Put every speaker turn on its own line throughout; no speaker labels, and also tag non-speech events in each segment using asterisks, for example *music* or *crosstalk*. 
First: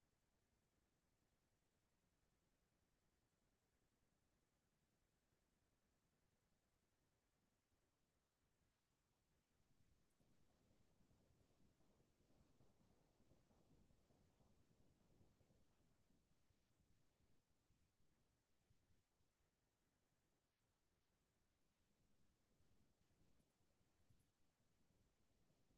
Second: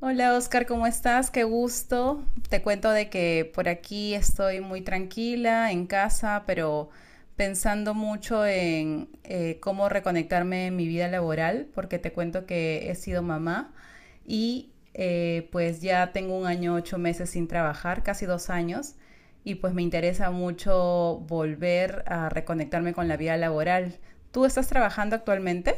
Hola Oscar, ¿cómo estás? Qué gusto. Te cuento de que por aquí estoy muy tranquila en casa, pero pensando mucho en cómo reconectarme en mi vida laboral, porque te cuento que he sido mamá y pues ya tengo 1 año, 8 meses sin trabajar, casi 2 años, y pues me interesa mucho volver a reconectarme con la vida laboral. ¿Tú estás trabajando actualmente?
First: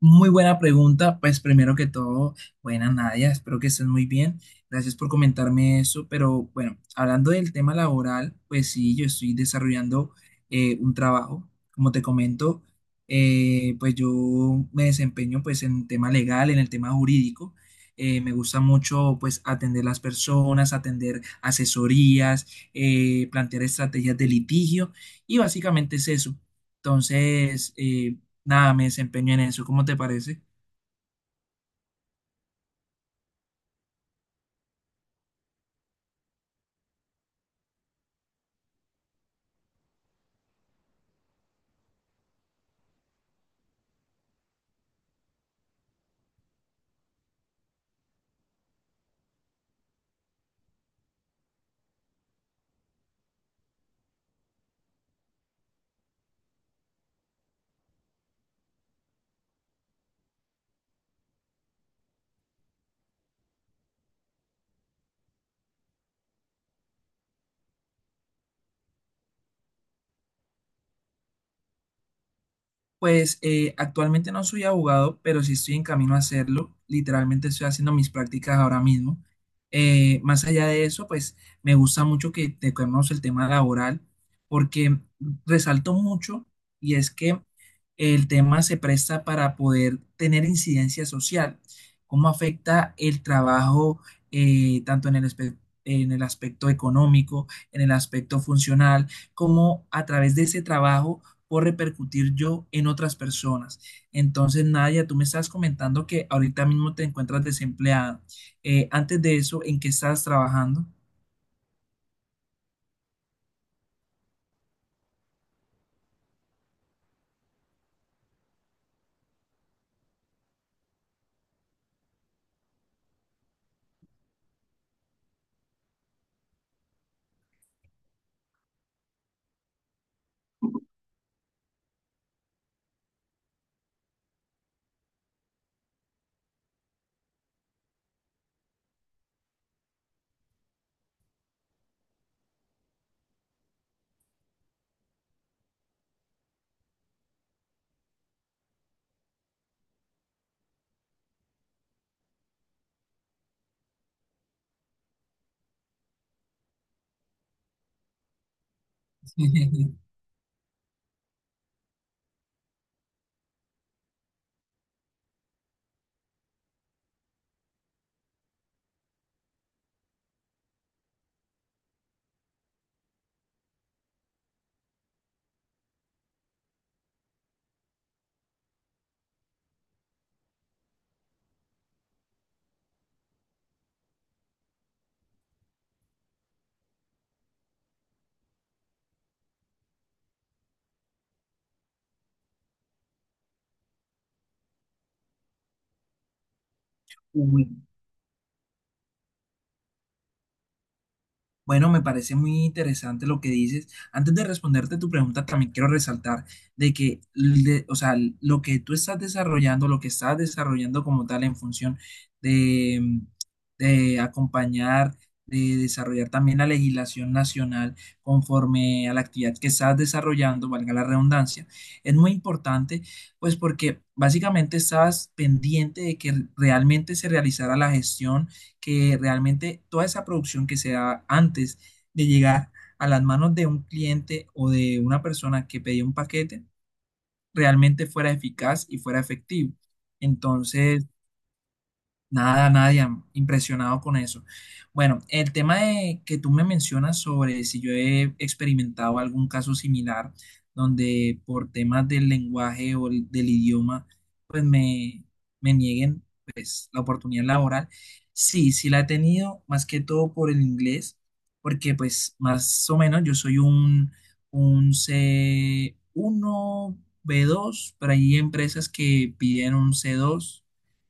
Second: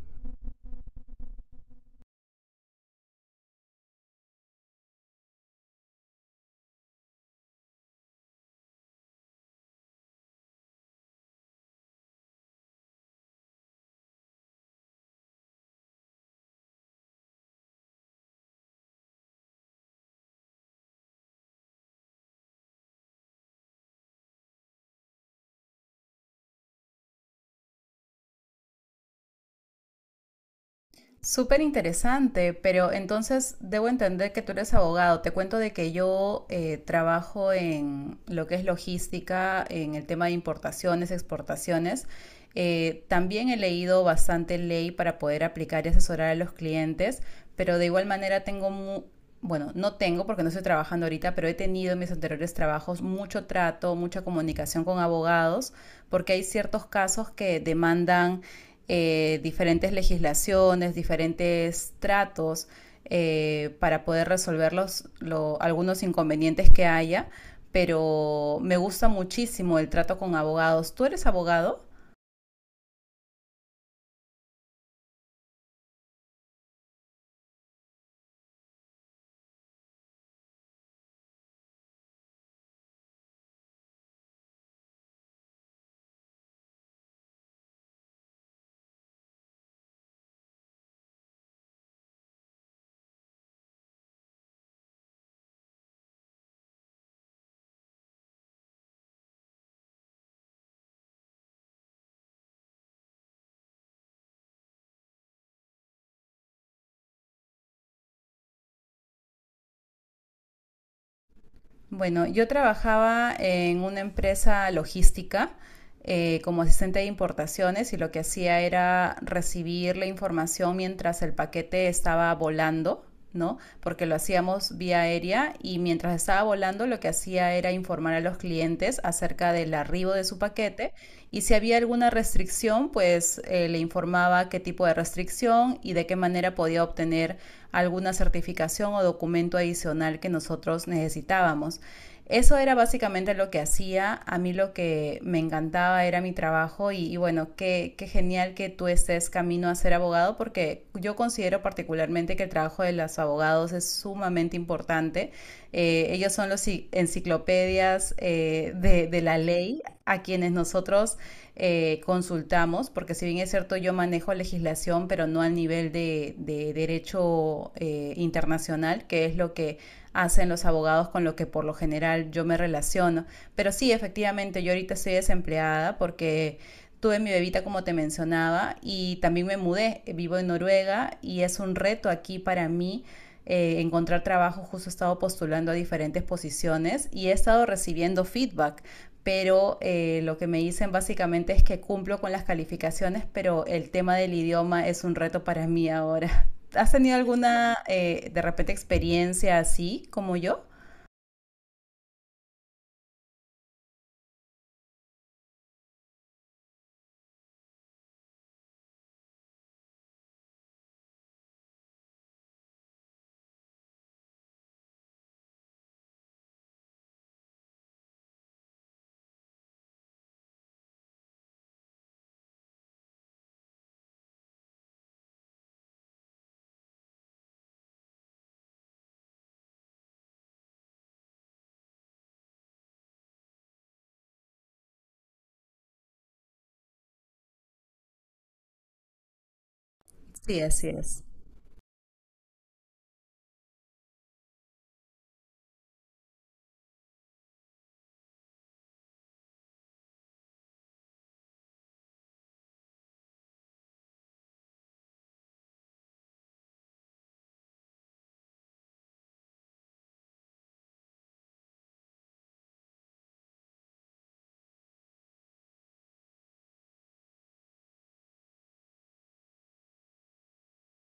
Muy buena pregunta. Pues primero que todo, buena Nadia, espero que estés muy bien. Gracias por comentarme eso. Pero bueno, hablando del tema laboral, pues sí, yo estoy desarrollando un trabajo. Como te comento, pues yo me desempeño pues en tema legal, en el tema jurídico. Me gusta mucho pues atender las personas, atender asesorías, plantear estrategias de litigio y básicamente es eso. Entonces, nada, me desempeño en eso. ¿Cómo te parece?
Súper interesante, pero entonces debo entender que tú eres abogado. Te cuento de que yo trabajo en lo que es logística, en el tema de importaciones, exportaciones. También he leído bastante ley para poder aplicar y asesorar a los clientes, pero de igual manera tengo, bueno, no tengo porque no estoy trabajando ahorita, pero he tenido en mis anteriores trabajos mucho trato, mucha comunicación con abogados, porque hay ciertos casos que demandan diferentes legislaciones, diferentes tratos para poder resolver los, algunos inconvenientes que haya, pero me gusta muchísimo el trato con abogados. ¿Tú eres abogado?
Pues actualmente no soy abogado, pero sí estoy en camino a hacerlo. Literalmente estoy haciendo mis prácticas ahora mismo. Más allá de eso, pues me gusta mucho que te tocamos el tema laboral, porque resalto mucho y es que el tema se presta para poder tener incidencia social. ¿Cómo afecta el trabajo tanto en el, en el aspecto económico, en el aspecto funcional, como a través de ese trabajo puedo repercutir yo en otras personas? Entonces, Nadia, tú me estás comentando que ahorita mismo te encuentras desempleada. Antes de eso, ¿en qué estás trabajando?
Bueno, yo trabajaba en una empresa logística como asistente de importaciones y lo que hacía era recibir la información mientras el paquete estaba volando, ¿no? Porque lo hacíamos vía aérea y mientras estaba volando lo que hacía era informar a los clientes acerca del arribo de su paquete y si había alguna restricción, pues le informaba qué tipo de restricción y de qué manera podía obtener alguna certificación o documento adicional que nosotros necesitábamos. Eso era básicamente lo que hacía. A mí lo que me encantaba era mi trabajo y bueno, qué genial que tú estés camino a ser abogado porque yo considero particularmente que el trabajo de los abogados es sumamente importante. Ellos son los enciclopedias de la ley
*laughs*
a quienes nosotros consultamos, porque si bien es cierto yo manejo legislación, pero no al nivel de derecho internacional, que es lo que hacen los abogados con lo que por lo general yo me relaciono. Pero sí, efectivamente, yo ahorita estoy desempleada porque tuve mi bebita como te mencionaba y también me mudé, vivo en Noruega y es un reto aquí para mí encontrar trabajo, justo he estado postulando a diferentes posiciones y he estado recibiendo feedback pero lo que me dicen básicamente es que cumplo con las calificaciones, pero el tema del idioma es un reto para mí ahora. *laughs* ¿Has tenido
Uy,
alguna, de repente, experiencia así como yo?
bueno, me parece muy interesante lo que dices. Antes de responderte tu pregunta, también quiero resaltar de que, o sea, lo que tú estás desarrollando, lo que estás desarrollando como tal en función de, de acompañar, de desarrollar también la legislación nacional conforme a la actividad que estás desarrollando, valga la redundancia, es muy importante, pues porque básicamente estás pendiente de que realmente se realizara la gestión, que realmente toda esa producción que se da antes de llegar a las manos de un cliente o de una persona que pedía un paquete, realmente fuera eficaz y fuera efectivo.
Sí, así
Entonces,
es.
nada, nadie, impresionado con eso. Bueno, el tema de que tú me mencionas sobre si yo he experimentado algún caso similar donde por temas del lenguaje o del idioma, pues me nieguen, pues, la oportunidad laboral. Sí, sí la he tenido, más que todo por el inglés, porque pues más o menos yo soy un C1 B2, pero hay empresas que piden un C2,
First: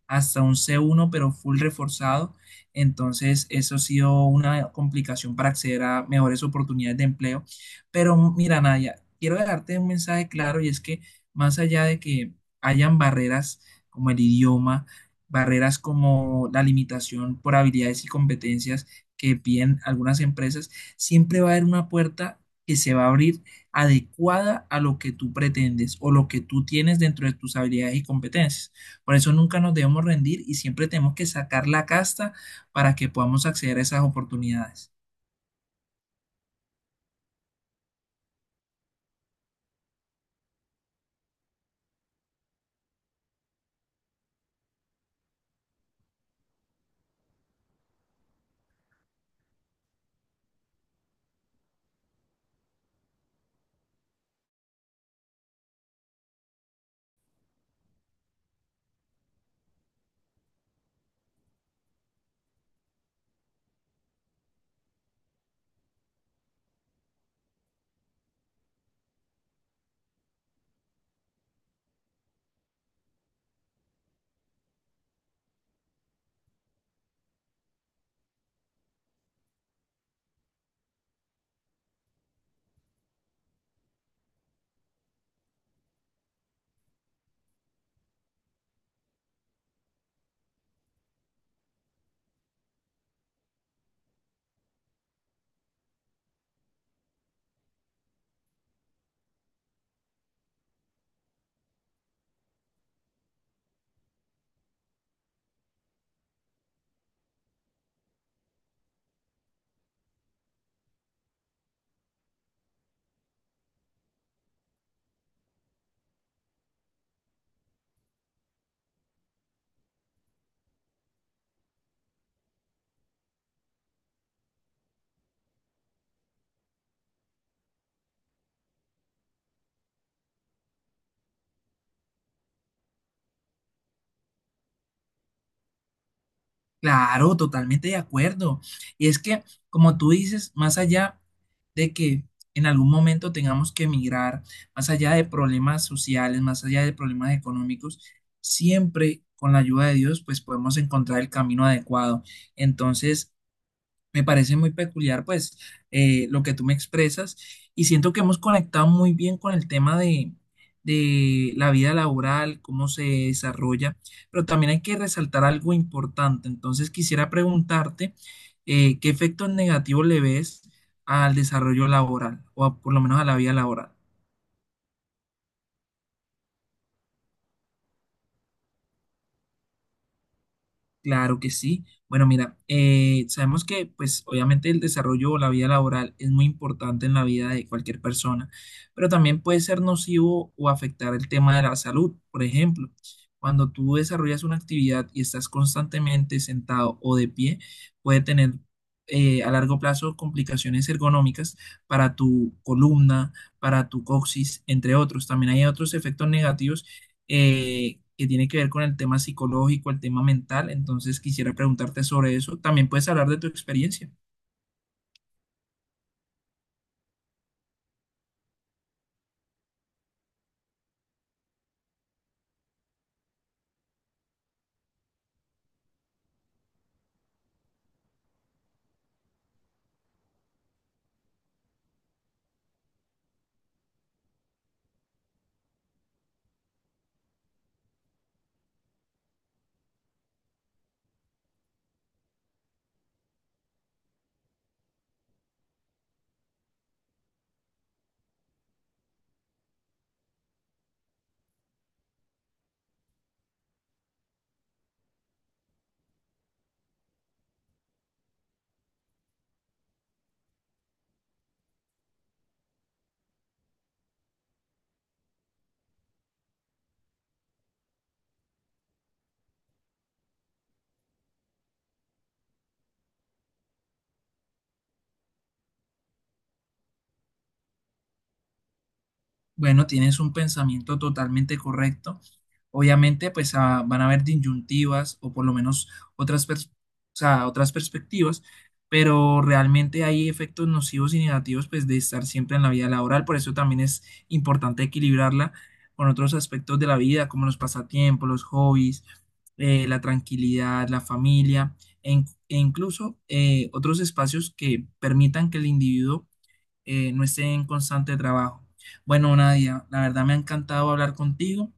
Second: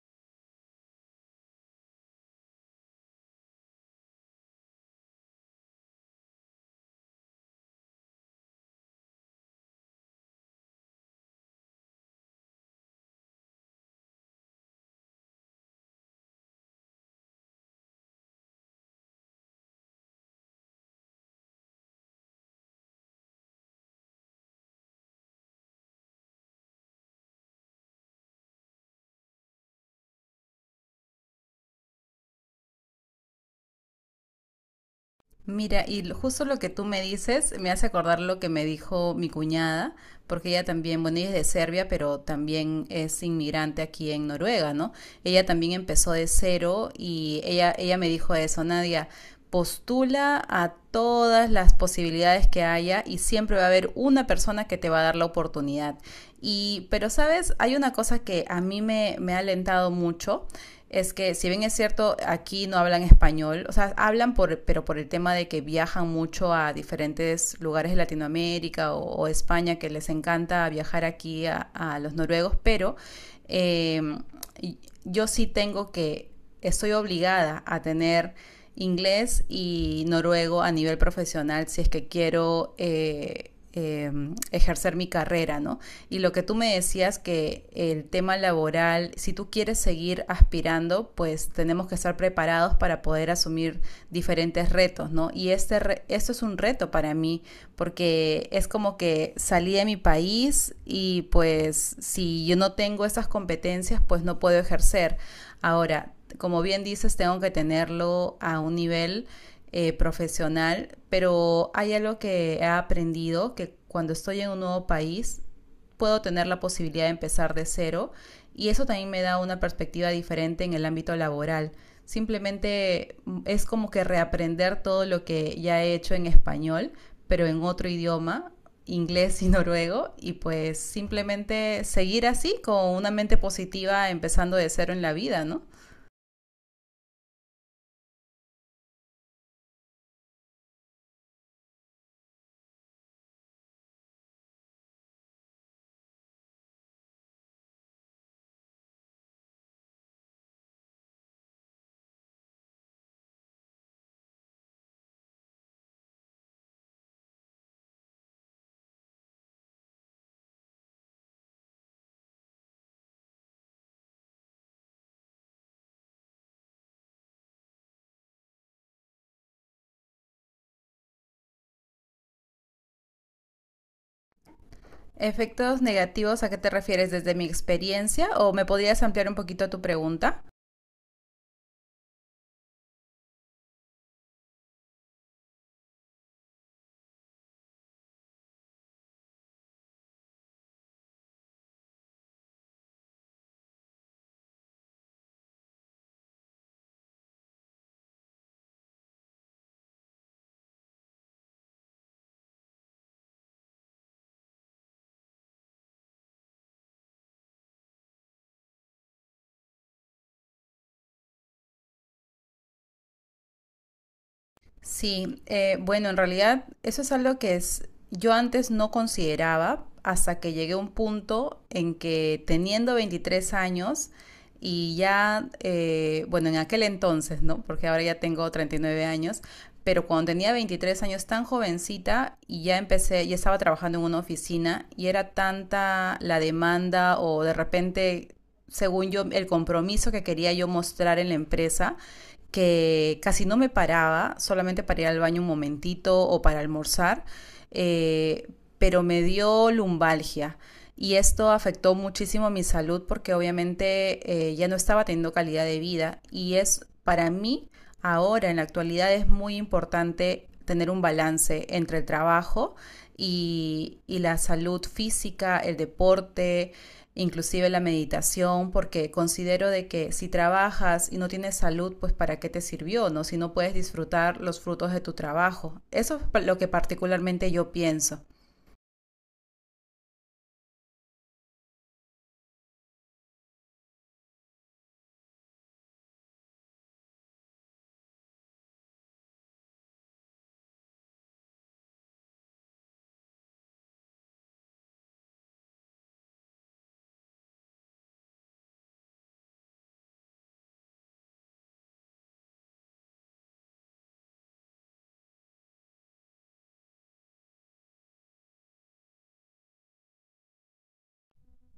hasta un C1, pero full reforzado. Entonces, eso ha sido una complicación para acceder a mejores oportunidades de empleo. Pero mira, Nadia, quiero dejarte un mensaje claro, y es que más allá de que hayan barreras como el idioma, barreras como la limitación por habilidades y competencias que piden algunas empresas, siempre va a haber una puerta que se va a abrir adecuada a lo que tú pretendes o lo que tú tienes dentro de tus habilidades y competencias. Por eso nunca nos debemos rendir y siempre tenemos que sacar la casta para que podamos acceder a esas oportunidades.
Mira, y justo lo que tú me dices me hace acordar lo que me dijo mi cuñada, porque ella también, bueno, ella es de Serbia, pero también es inmigrante aquí en Noruega, ¿no? Ella también empezó de cero y ella me dijo eso, Nadia, postula a todas las posibilidades que haya y siempre va a haber una persona que te va a dar la oportunidad. Y, pero sabes, hay una cosa que a mí mí me, me ha alentado mucho es que si bien es cierto, aquí no hablan español, o sea, hablan por, pero por el tema de que viajan mucho a diferentes lugares de Latinoamérica o España, que les encanta viajar aquí a los noruegos, pero eh, yo sí tengo que, estoy obligada a tener inglés y noruego a nivel profesional si es que quiero... ejercer mi carrera, ¿no? Y lo que tú me decías que el tema laboral, si tú quieres seguir aspirando, pues tenemos que estar preparados para poder asumir diferentes retos, ¿no? Y este re esto es un reto para mí, porque es como que salí de mi país y pues si yo no tengo esas competencias, pues no puedo ejercer. Ahora, como bien dices, tengo que tenerlo a un nivel profesional, pero hay algo que he aprendido, que cuando estoy en un nuevo país puedo tener la posibilidad de empezar de cero y eso también me da una perspectiva diferente en el ámbito laboral. Simplemente es como que reaprender todo lo que ya he hecho en español, pero en otro idioma, inglés y *laughs* noruego, y pues simplemente seguir así con una mente positiva empezando de cero en la vida, ¿no?
Claro, totalmente de acuerdo. Y es que, como tú dices, más allá de que en algún momento tengamos que emigrar, más allá de problemas sociales, más allá de problemas económicos, siempre con la ayuda de Dios, pues podemos encontrar el camino adecuado. Entonces, me parece muy peculiar, pues, lo que tú me expresas, y siento que hemos conectado muy bien con el tema de la vida laboral, cómo se desarrolla, pero también hay que resaltar algo importante. Entonces, quisiera preguntarte, ¿qué efectos negativos le ves al desarrollo laboral o por lo menos a la vida laboral?
Efectos negativos, ¿a qué te refieres desde mi experiencia? ¿O me podrías ampliar un poquito tu pregunta?
Claro que sí. Bueno, mira, sabemos que pues obviamente el desarrollo o la vida laboral es muy importante en la vida de cualquier persona, pero también puede ser nocivo o afectar el tema de la salud. Por ejemplo, cuando tú desarrollas una actividad y estás constantemente sentado o de pie, puede tener, a largo plazo, complicaciones ergonómicas para tu columna, para tu coxis, entre otros. También hay otros efectos negativos, que tiene que ver con el tema psicológico, el tema mental. Entonces quisiera preguntarte sobre eso. También puedes hablar de tu experiencia.
Sí, bueno, en realidad eso es algo que es, yo antes no consideraba hasta que llegué a un punto en que teniendo 23 años y ya, bueno, en aquel entonces, ¿no? Porque ahora ya tengo 39 años, pero cuando tenía 23 años tan jovencita y ya empecé, ya estaba trabajando en una oficina y era tanta la demanda o de repente, según yo, el compromiso que quería yo mostrar en la empresa que casi no me paraba, solamente para ir al baño un momentito o para almorzar, eh, pero me dio lumbalgia. Y esto afectó muchísimo mi salud porque obviamente ya no estaba teniendo calidad de vida. Y es para mí, ahora en la actualidad, es muy importante tener un balance entre el trabajo y la salud física, el deporte, inclusive la meditación, porque considero de que si trabajas y no tienes salud, pues para qué te sirvió, ¿no? Si no puedes disfrutar los frutos de tu trabajo. Eso es lo que particularmente yo pienso.
Bueno, tienes un pensamiento totalmente correcto. Obviamente, pues, van a haber disyuntivas o por lo menos otras, o sea, otras perspectivas, pero realmente hay efectos nocivos y negativos pues de estar siempre en la vida laboral. Por eso también es importante equilibrarla con otros aspectos de la vida, como los pasatiempos, los hobbies, la tranquilidad, la familia e incluso, otros espacios que permitan que el individuo, no esté en constante trabajo. Bueno, Nadia, la verdad me ha encantado hablar contigo.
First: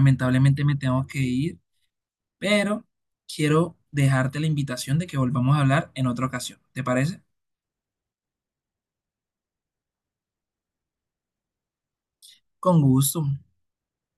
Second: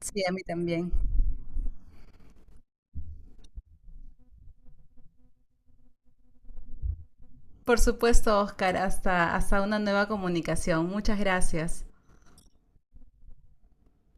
Sí, a mí
me
también.
tengo que ir, pero quiero dejarte la invitación de que volvamos a hablar en otra ocasión. ¿Te parece?
Por supuesto, Oscar, hasta una nueva comunicación. Muchas gracias.
Con gusto.